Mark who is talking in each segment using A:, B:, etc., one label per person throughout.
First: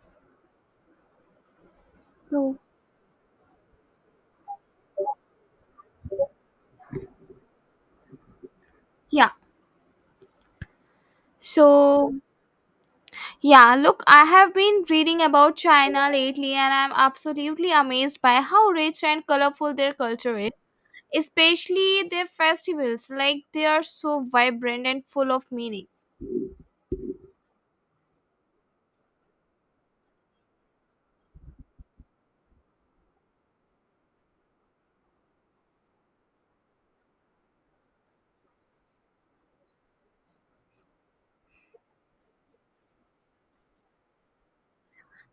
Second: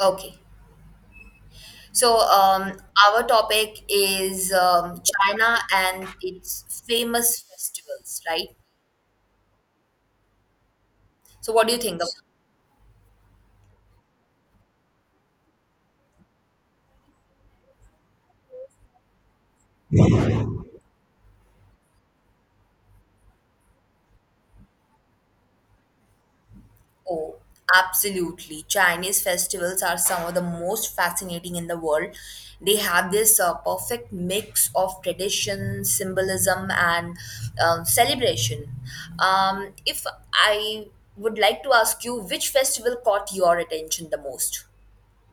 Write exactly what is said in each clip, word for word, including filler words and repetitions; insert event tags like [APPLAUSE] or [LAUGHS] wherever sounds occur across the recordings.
A: Okay. So,
B: So,
A: um, our topic is um, China and its famous festivals, right?
B: yeah.
A: So, what do you think of?
B: So, yeah, Look, I have been reading about China lately and I'm absolutely amazed by how rich and colorful their culture is, especially their festivals. Like, they are so vibrant and full of meaning.
A: Oh, absolutely. Chinese festivals are some of the most fascinating in the world. They have this uh, perfect mix of tradition, symbolism, and um, celebration. Um, if I would like to ask you, which festival caught your attention the most?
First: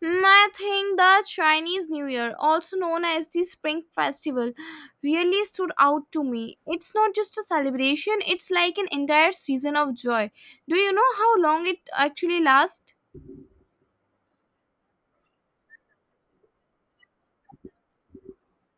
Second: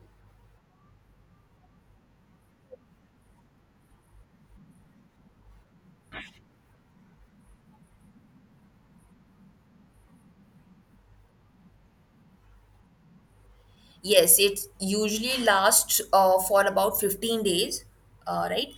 B: Mm, I think the Chinese New Year, also known as the Spring Festival, really stood out to me. It's not just a celebration, it's like an entire season of joy. Do you know how long it actually lasts?
A: Yes, it usually lasts uh, for about fifteen days, uh, right?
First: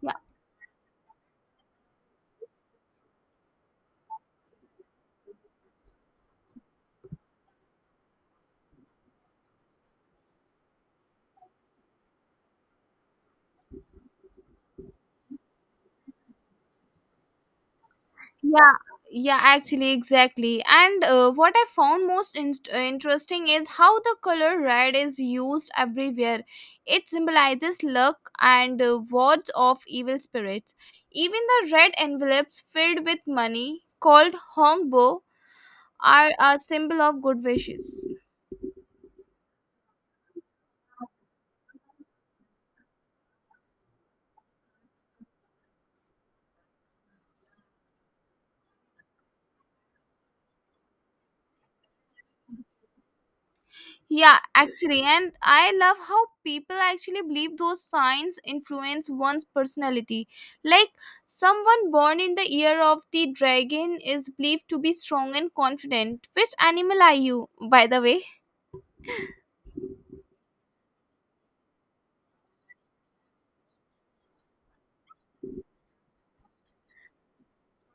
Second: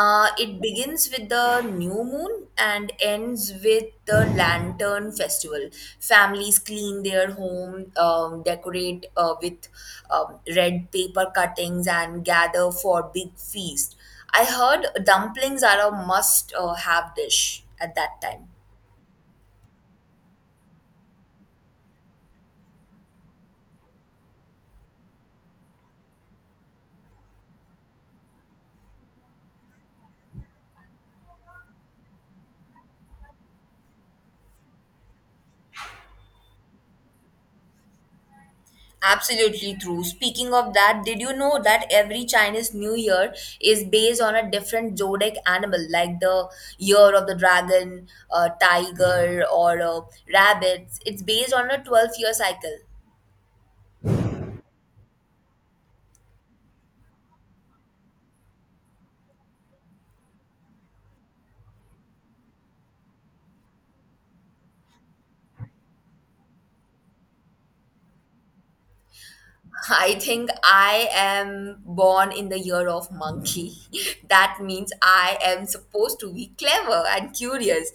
B: Yeah.
A: It begins with the new moon and ends with the lantern festival. Families clean their home, um, decorate uh, with um, red paper cuttings, and gather for big feast. I heard dumplings are a must uh, have dish at that time.
B: yeah yeah actually, exactly. And uh, what I found most inst- uh, interesting is how the color red is used everywhere. It symbolizes luck and uh, wards off evil spirits. Even the red envelopes filled with money called hongbo are a symbol of good wishes.
A: Absolutely true. Speaking of that, did you know that every Chinese New Year is based on a different zodiac animal, like the year of the dragon, uh, tiger, or uh, rabbits? It's based on a twelve year cycle.
B: Yeah, actually, and I love how people actually believe those signs influence one's personality. Like, someone born in the year of the dragon is believed to be strong and confident. Which animal are you, by the way?
A: [LAUGHS] I think I am born in the year of monkey. [LAUGHS] That means I am supposed to be clever and curious.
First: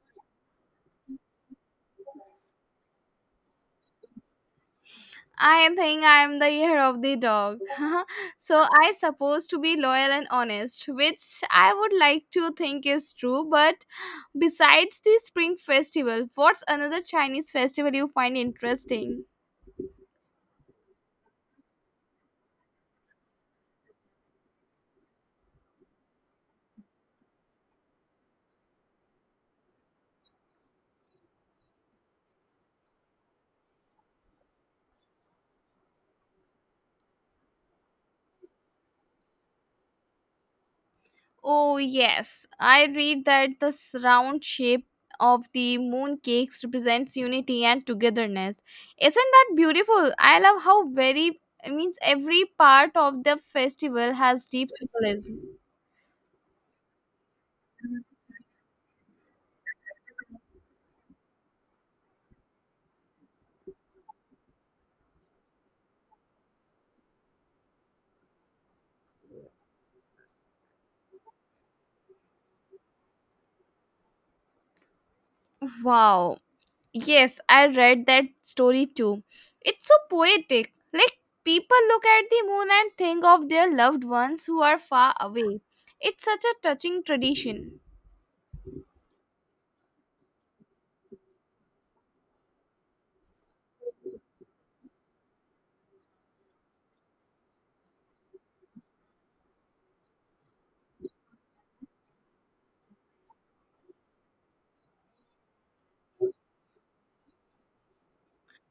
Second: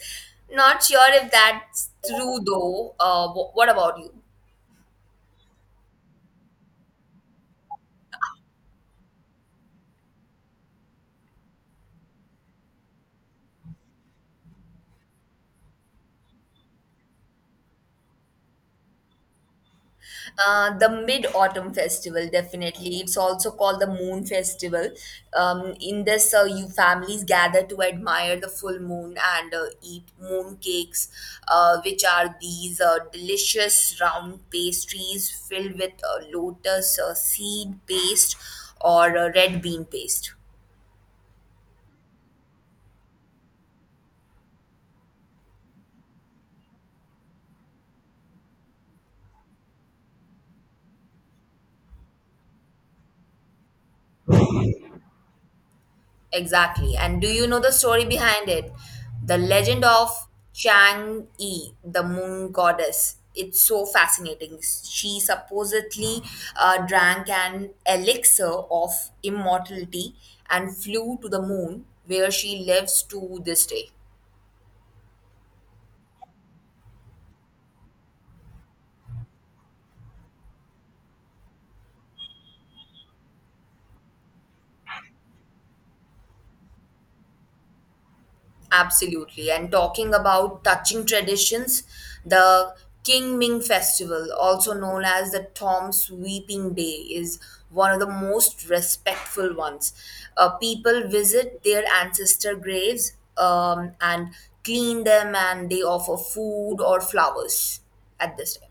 A: Not sure if that's true though. Uh, wh- what about you?
B: I think I am the year of the dog. [LAUGHS] So, I supposed to be loyal and honest, which I would like to think is true. But besides the Spring Festival, what's another Chinese festival you find interesting?
A: Uh, the Mid Autumn Festival, definitely. It's also called the Moon Festival. Um, in this, uh, you families gather to admire the full moon and uh, eat moon cakes, uh, which are these uh, delicious round pastries filled with uh, lotus uh, seed paste or uh, red bean paste.
B: Oh, yes. I read that the s- round shape of the mooncakes represents unity and togetherness. Isn't that beautiful? I love how very it means every part of the festival has deep symbolism.
A: Exactly. And do you know the story behind it? The legend of Chang Yi, the moon goddess. It's so fascinating. She supposedly uh, drank an elixir of immortality and flew to the moon, where she lives to this day.
B: Wow. Yes, I read that story too. It's so poetic. Like, people look at the moon and think of their loved ones who are far away. It's such a touching tradition.
A: Absolutely. And talking about touching traditions, the King Ming Festival, also known as the Tom's Weeping Day, is one of the most respectful ones. Uh, people visit their ancestor graves um, and clean them, and they offer food or flowers at this time.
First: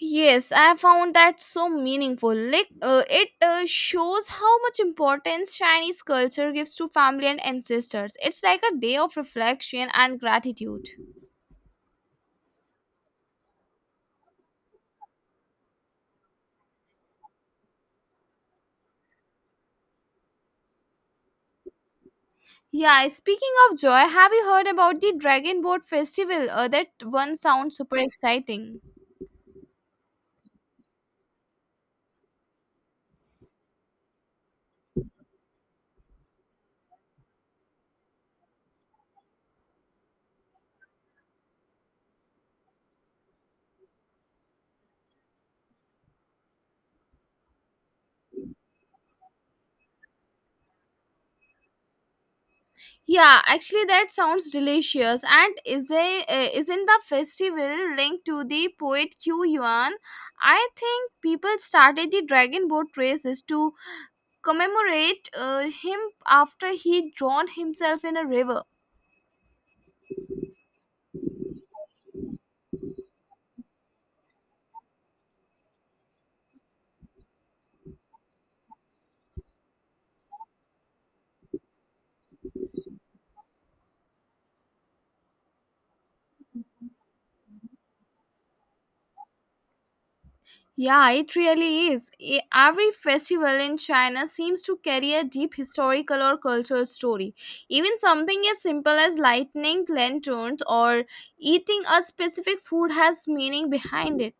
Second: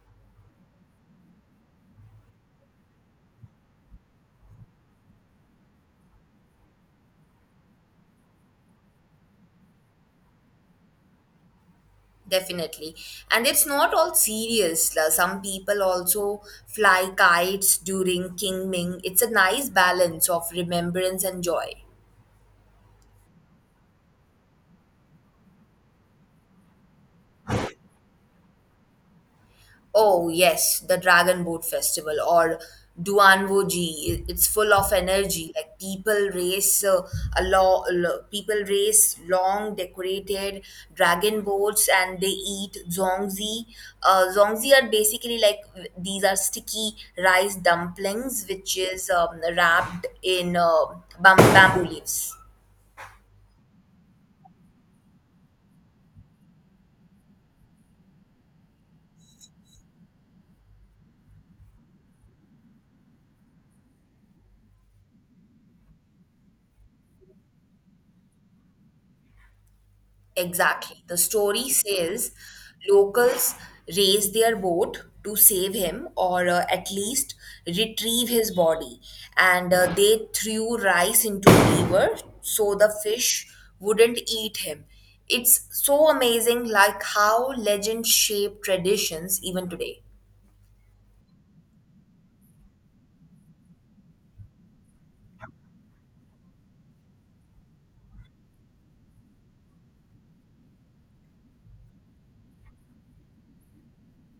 B: Yes, I found that so meaningful. Like, uh, it uh, shows how much importance Chinese culture gives to family and ancestors. It's like a day of reflection and gratitude.
A: Definitely. And it's not all serious. La. Some people also fly kites during King Ming. It's a nice balance of remembrance and joy.
B: Yeah, speaking of joy, have you heard about the Dragon Boat Festival? Uh, that one sounds super exciting.
A: Oh, yes, the Dragon Boat Festival or Duanwoji. It's full of energy. Like people race uh, a lot, people race long decorated dragon boats and they eat zongzi. Uh, zongzi are basically like these are sticky rice dumplings, which is um, wrapped in uh, bam- bamboo leaves.
B: Yeah, actually, that sounds delicious. And is there, uh, isn't the festival linked to the poet Q Yuan? I think people started the Dragon Boat races to commemorate uh, him after he drowned himself in a river.
A: Exactly. The story says locals raise their boat to save him or uh, at least retrieve his body. And uh, they threw rice into the river so the fish wouldn't eat him. It's so amazing, like how legends shape traditions even today.
B: Yeah, it really is. E- Every festival in China seems to carry a deep historical or cultural story. Even something as simple as lighting lanterns or eating a specific food has meaning behind it.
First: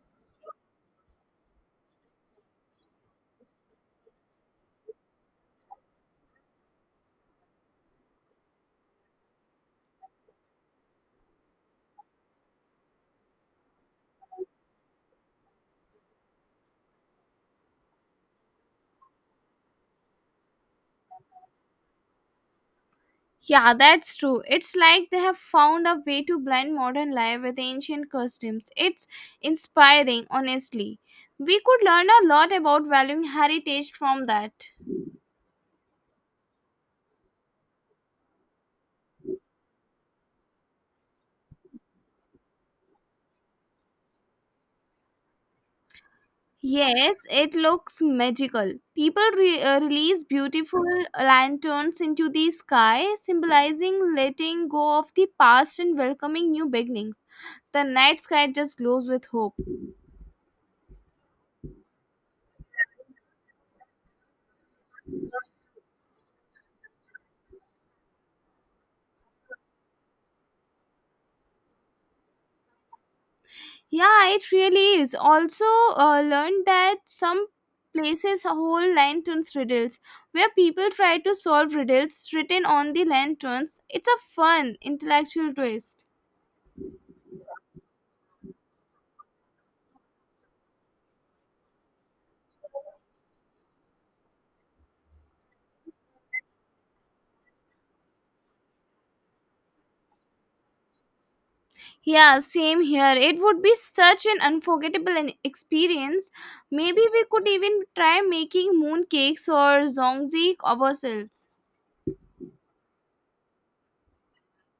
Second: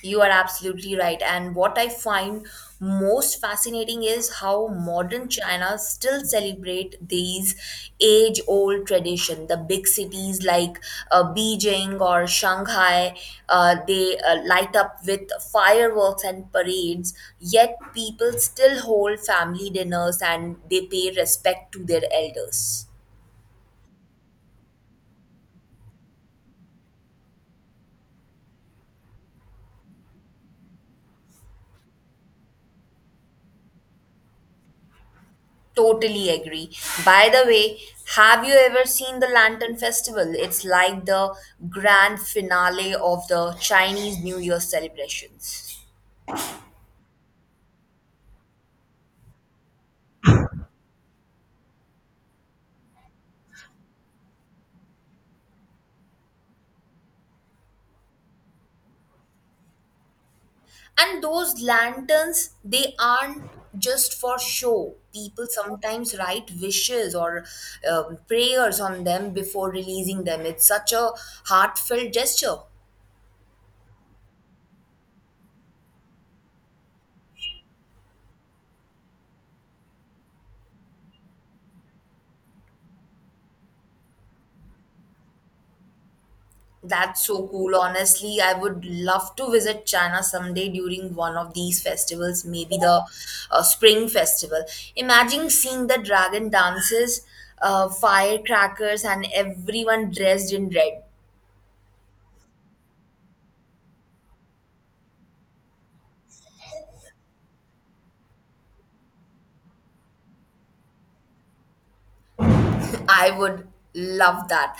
A: You are absolutely right. And what I find most fascinating is how modern China still celebrate these age-old tradition. The big cities like uh, Beijing or Shanghai, uh, they uh, light up with fireworks and parades. Yet people still hold family dinners and they pay respect to their elders.
B: Yeah, that's true. It's like they have found a way to blend modern life with ancient customs. It's inspiring, honestly. We could learn a lot about valuing heritage from that.
A: Totally agree. By the way, have you ever seen the Lantern Festival? It's like the grand finale of the Chinese New Year celebrations.
B: Yes, it looks magical. People re- uh, release beautiful lanterns into the sky, symbolizing letting go of the past and welcoming new beginnings. The night sky just glows with hope.
A: And those lanterns, they aren't just for show. People sometimes write wishes or um, prayers on them before releasing them. It's such a heartfelt gesture.
B: Yeah, it really is. Also, uh, learned that some places hold lanterns riddles where people try to solve riddles written on the lanterns. It's a fun intellectual twist.
A: That's so cool. Honestly, I would love to visit China someday during one of these festivals, maybe the uh, Spring Festival. Imagine seeing the dragon dances, uh, firecrackers, and everyone dressed in red.
B: Yeah, same here. It would be such an unforgettable an- experience. Maybe we could even try making mooncakes or zongzi ourselves.
A: I would love that.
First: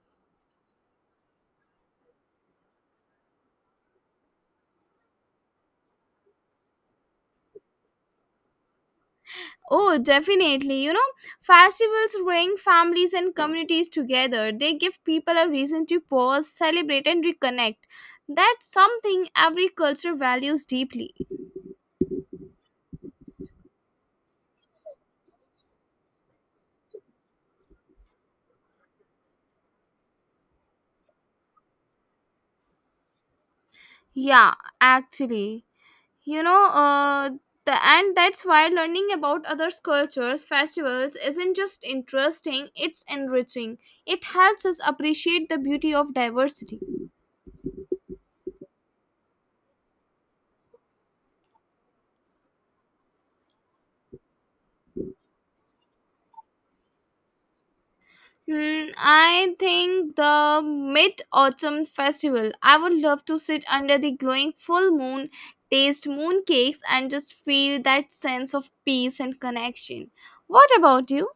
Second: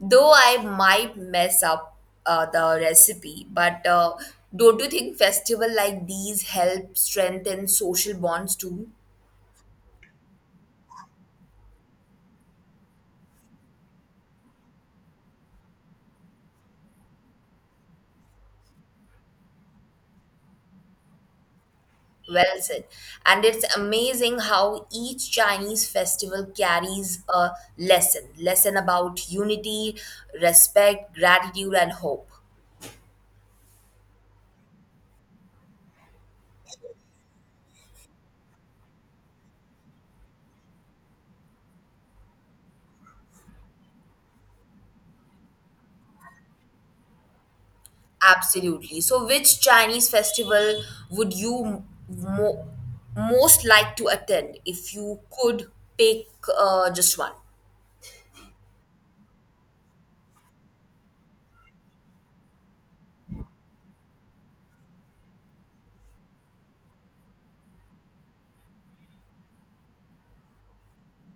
A: Though I might mess up uh, the recipe, but uh, don't you think festival like these help strengthen social bonds too?
B: Oh, definitely. You know, festivals bring families and communities together. They give people a reason to pause, celebrate, and reconnect. That's something every culture values deeply.
A: Well said. And it's amazing how each Chinese festival carries a lesson lesson about unity, respect, gratitude, and hope.
B: Yeah, actually. You know, uh, the, and that's why learning about others' cultures, festivals isn't just interesting, it's enriching. It helps us appreciate the beauty of diversity.
A: Absolutely. So, which Chinese festival would you mo- most like to attend if you could pick uh, just one?
B: Hmm, I think the Mid Autumn Festival. I would love to sit under the glowing full moon, taste mooncakes, and just feel that sense of peace and connection. What about you?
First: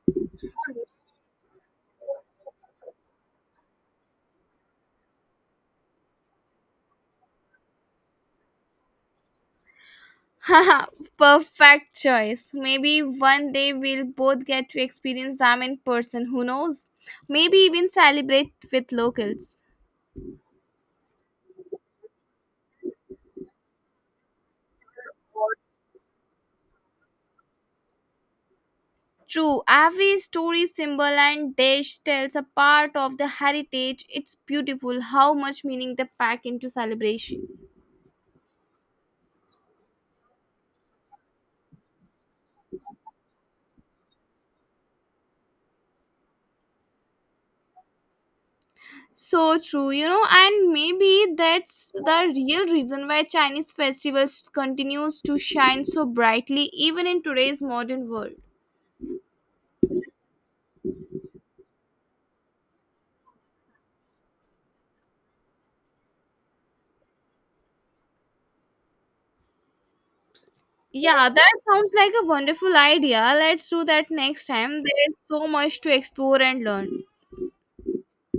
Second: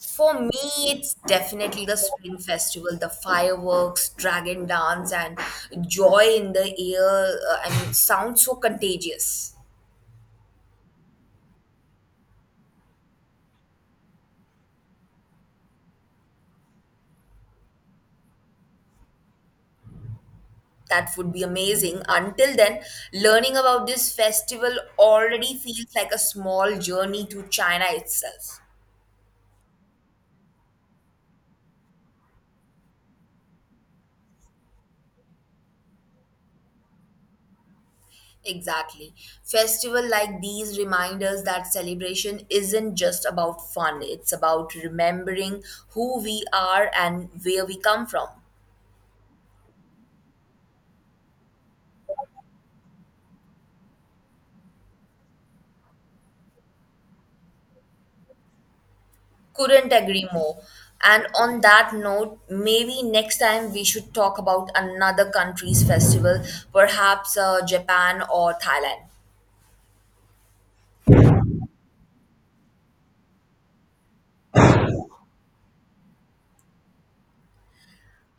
A: For me, it's definitely the Spring Festival, the fireworks, dragon dance, and joy in the air. Uh, I mean, sounds so contagious.
B: [LAUGHS] Haha, perfect choice. Maybe one day we'll both get to experience them in person. Who knows? Maybe even celebrate with locals.
A: That would be amazing. Until then, learning about this festival already feels like a small journey to China itself.
B: True, every story, symbol, and dish tells a part of the heritage. It's beautiful how much meaning they pack into celebration.
A: Exactly. Festival like these reminders that celebration isn't just about fun, it's about remembering who we are and where we come from.
B: So true, you know, and maybe that's the real reason why Chinese festivals continues to shine so brightly even in today's modern world.
A: Couldn't agree more. And on that note, maybe next time we should talk about another country's festival, perhaps uh, Japan or Thailand.
B: Yeah, that sounds like a wonderful idea. Let's do that next time. There's so much to explore and learn.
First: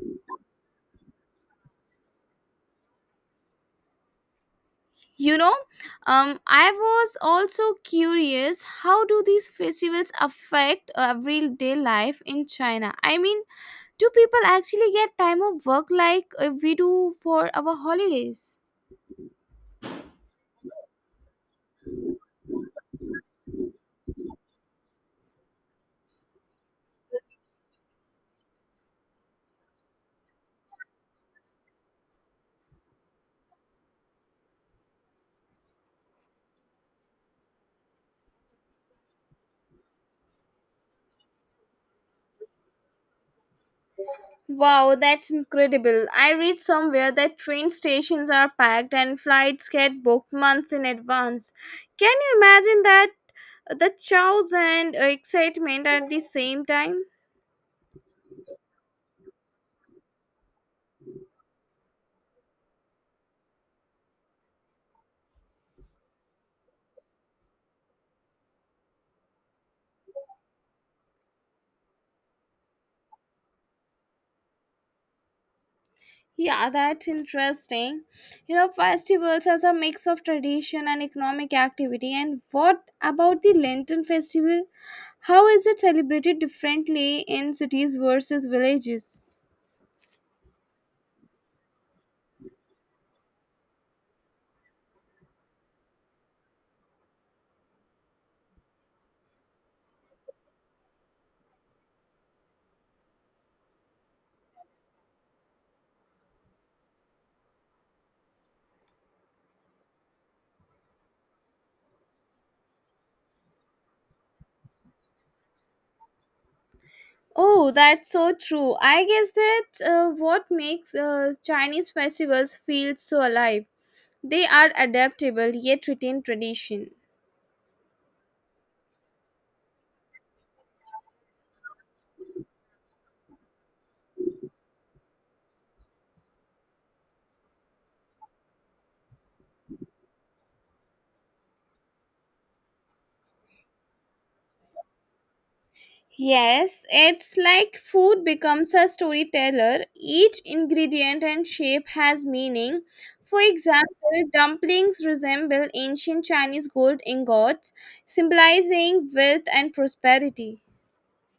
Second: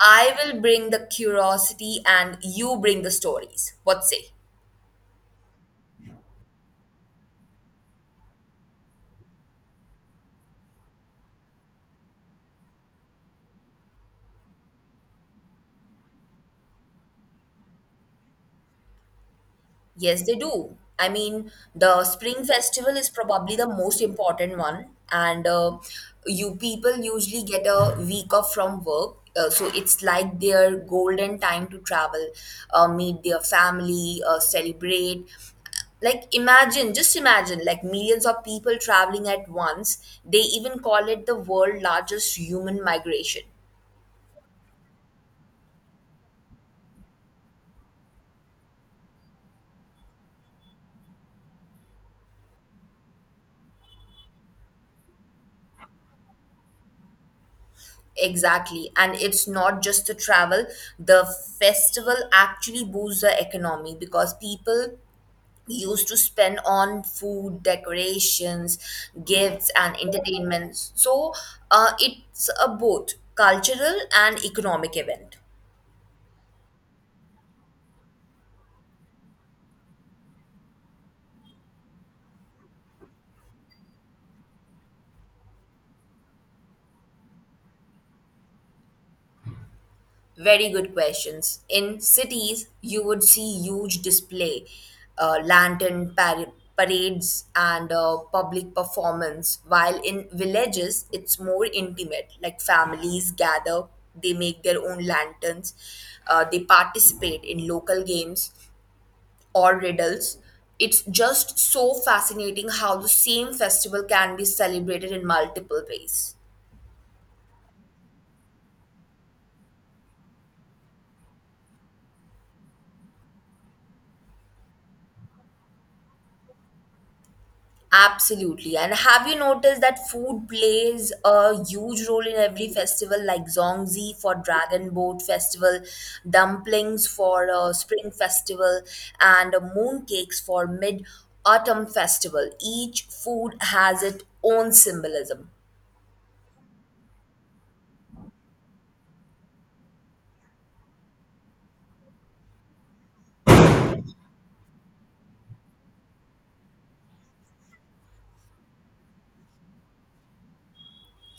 A: I will bring the curiosity and you bring the stories. What say?
B: you know um, I was also curious, how do these festivals affect everyday life in China? I mean, do people actually get time off work like uh, we do for our holidays?
A: Yes, they do. I mean, the spring festival is probably the most important one, and uh, you people usually get a week off from work. Uh, so it's like their golden time to travel, uh, meet their family, uh, celebrate. Like, imagine, just imagine, like millions of people traveling at once. They even call it the world largest human migration.
B: Wow, that's incredible. I read somewhere that train stations are packed and flights get booked months in advance. Can you imagine that? The chaos and uh, excitement at the same time.
A: Exactly. And it's not just the travel. The festival actually boosts the economy because people used to spend on food, decorations, gifts, and entertainment. So uh, it's a both cultural and economic event.
B: Yeah, that's interesting. You know, festivals as a mix of tradition and economic activity. And what about the Lenten festival? How is it celebrated differently in cities versus villages?
A: Very good questions. In cities, you would see huge display, uh, lantern par- parades, and uh, public performance. While in villages, it's more intimate. Like families gather, they make their own lanterns, uh, they participate in local games or riddles. It's just so fascinating how the same festival can be celebrated in multiple ways.
B: Oh, that's so true. I guess that uh, what makes uh, Chinese festivals feel so alive. They are adaptable yet retain tradition.
A: Absolutely. And have you noticed that food plays a huge role in every festival, like Zongzi for Dragon Boat Festival, dumplings for uh, Spring Festival, and uh, mooncakes for Mid Autumn Festival? Each food has its own symbolism.
B: Yes, it's like food becomes a storyteller. Each ingredient and shape has meaning. For example, dumplings resemble ancient Chinese gold ingots, symbolizing wealth and prosperity.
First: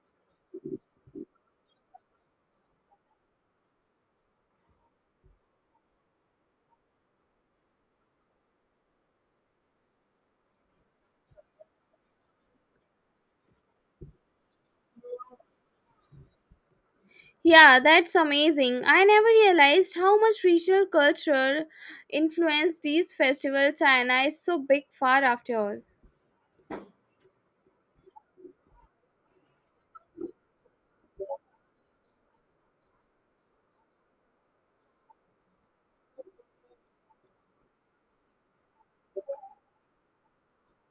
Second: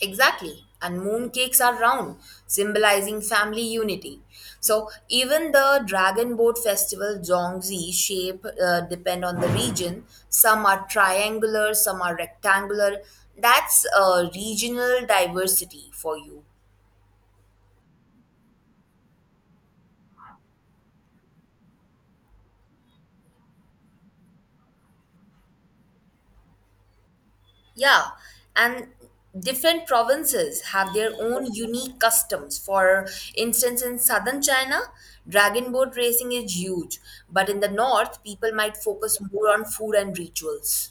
A: Exactly. And mooncakes are round, symbolizing family unity. So even the dragon boat festival zongzi shape uh, depend on the region. Some are triangular, some are rectangular. That's uh, regional diversity for you.
B: Yeah, that's amazing. I never realized how much regional culture influenced these festivals, and China is so big far after all.
A: Yeah, and different provinces have their own unique customs. For instance, in southern China, dragon boat racing is huge, but in the north, people might focus more on food and rituals.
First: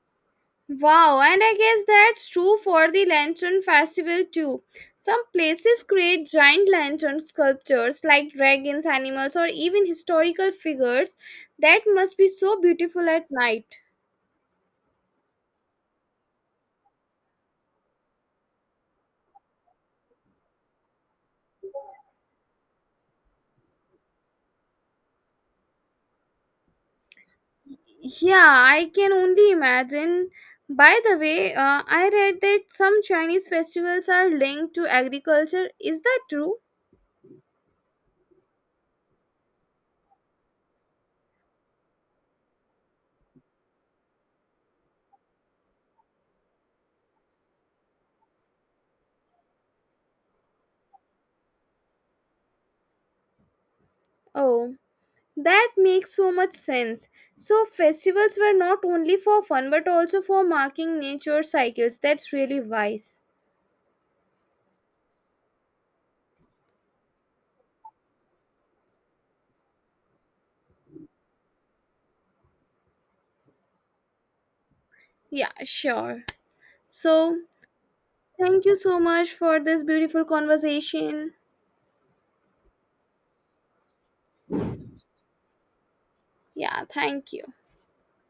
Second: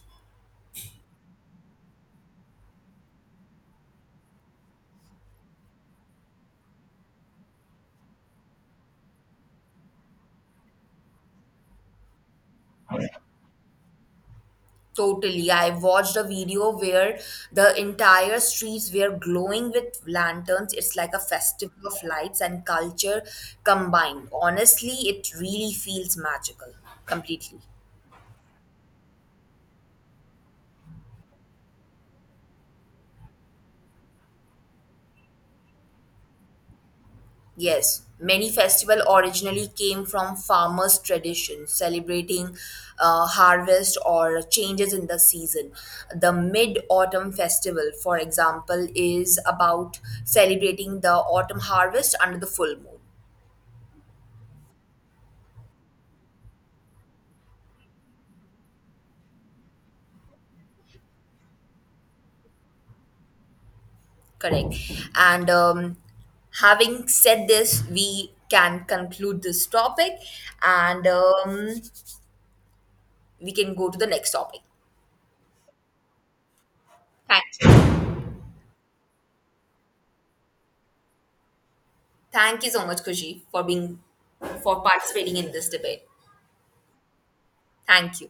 B: Wow, and I guess that's true for the Lantern Festival too. Some places create giant lantern sculptures like dragons, animals, or even historical figures. That must be so beautiful at night.
A: Totally. I watched a video where the entire streets were glowing with lanterns. It's like a festival of lights and culture combined. Honestly, it really feels magical completely.
B: Yeah, I can only imagine. By the way, uh, I read that some Chinese festivals are linked to agriculture. Is that true?
A: Yes, many festival originally came from farmers' tradition, celebrating uh, harvest or changes in the season. The mid-autumn festival, for example, is about celebrating the autumn harvest under the full moon.
B: Oh. That makes so much sense. So, festivals were not only for fun but also for marking nature cycles. That's really wise.
A: Correct. And um, having said this, we can conclude this topic, and um, we can go to the next topic.
B: Yeah, sure. So,
A: Thank you.
B: thank you so much for this beautiful conversation.
A: Thank you so much, Kushi, for being for participating in this debate.
B: Yeah, thank you.
A: Thank you.